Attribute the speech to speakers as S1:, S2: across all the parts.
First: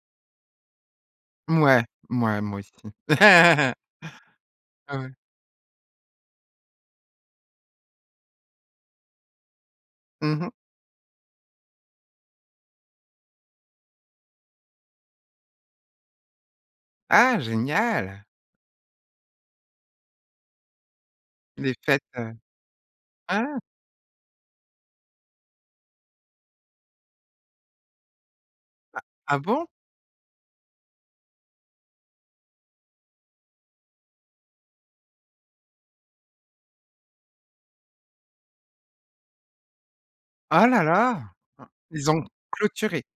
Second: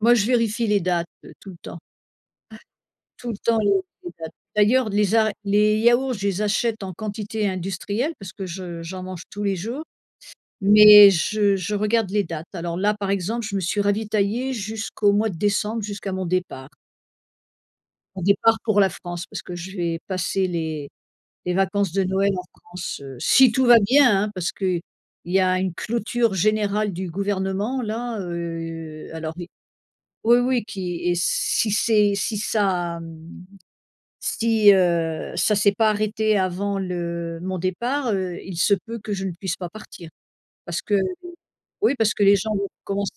S1: Moi, je vérifie les dates, heu, tout le temps. Ouais,
S2: Mouais, mouais, moi aussi.
S1: tout le temps, les les dates. D'ailleurs,
S2: Ah ouais.
S1: les a les yaourts, je les achète en quantité industrielle, parce que je j'en mange tous les jours,
S2: Mmh mh.
S1: mais je je regarde les dates. Alors là, par exemple, je me suis ravitaillée jusqu'au mois de décembre, jusqu'à mon départ.
S2: Ah,
S1: Mon
S2: génial!
S1: départ pour la France, parce que je vais passer les les
S2: Les
S1: vacances
S2: fêtes,
S1: de
S2: heu,
S1: Noël en France, heu, si
S2: ah!
S1: tout va bien, hein! Parce qu'il y a une clôture générale du gouvernement, là,
S2: Ah
S1: heu, alors
S2: ah,
S1: i
S2: bon?
S1: oui, oui, qui et si c'est si ça, mmh si, heu, ça s'est pas arrêté avant le mon départ, heu, il se peut que je ne puisse pas partir
S2: Ah là
S1: parce que,
S2: là, hein,
S1: oui,
S2: ils
S1: parce
S2: ont
S1: que les gens vont
S2: clôturé?
S1: commence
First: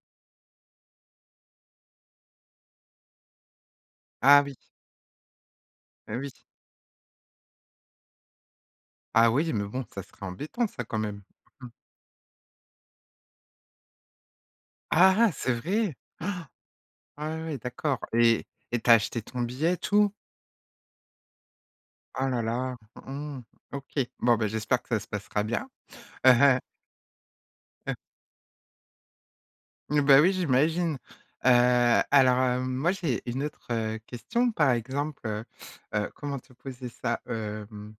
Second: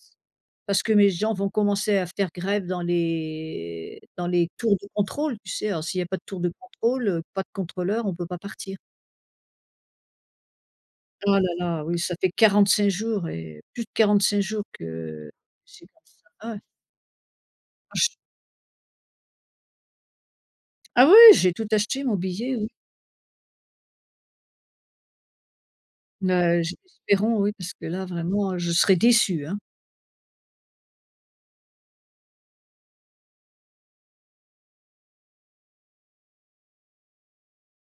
S1: parce que mes gens vont commencer à faire grève dans les dans
S2: Ah
S1: les
S2: oui.
S1: tours de contrôle, tu sais, alors, s'il y a
S2: Beh
S1: pas de
S2: oui!
S1: tour de contrôle, heu, pas de contrôleur, on peut pas partir.
S2: Ah oui, mais bon, ça serait embêtant, ça, quand même,
S1: Oh là
S2: Mmh mh.
S1: là, oui, ça fait 45 jours et plus de 45 jours
S2: Ah
S1: que
S2: ah, c'est
S1: c'est
S2: vrai?
S1: comme ça, ouais.
S2: Ah oui,
S1: Oh,
S2: d'accord,
S1: je s
S2: et et tu as acheté ton billet, et tout?
S1: Ah oui, j'ai tout acheté, mon
S2: Ah là
S1: billet, oui.
S2: là! Mmh, OK. Bon, bah, j'espère que ça se passera bien!
S1: Heu, je espérons, oui, parce que là, vraiment, heu, je serai déçue, hein!
S2: Mmh, bah, oui, j'imagine, heu, alors, hem, moi, j'ai une autre, heu, question par exemple, heu heu, comment te poser ça ,hem,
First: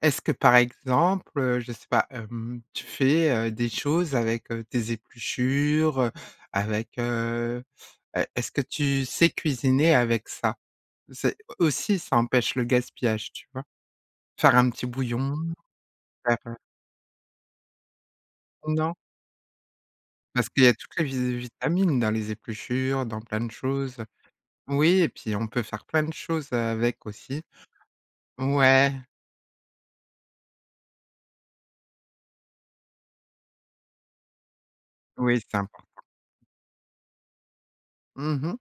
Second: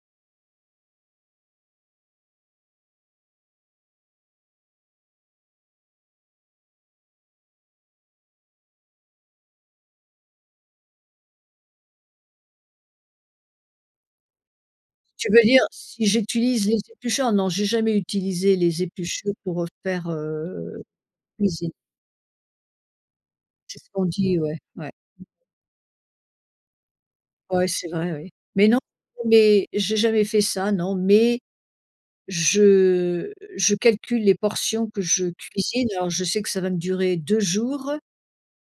S2: est-ce que par exemple, heu, je sais pas, hem, tu fais, heu, des choses avec, heu, tes épluchures, heu, avec, heu heu, est-ce que tu sais cuisiner avec ça? C'est aussi, ça empêche le gaspillage, tu vois? Faire un petit
S1: Tu
S2: bouillon,
S1: veux dire si
S2: faire, heu
S1: j'utilise les épluchures? Non, j'ai jamais utilisé les
S2: Non?
S1: épluchures pour, heu, faire,
S2: Parce qu'il y a
S1: heu,
S2: toutes les vi
S1: cuisine.
S2: vitamines dans les épluchures, dans plein de
S1: C'est ce
S2: choses.
S1: qu'on dit, ouais, ouais.
S2: Oui et puis on peut faire plein de choses avec aussi.
S1: Ouais, c'est vrai, oui, mais non,
S2: Ouais.
S1: mais j'ai jamais fait ça, non, mais je je calcule les portions que je
S2: Oui, c'est important.
S1: cuisine aors, je sais que ça va me durer 2 jours.
S2: Mmh mh.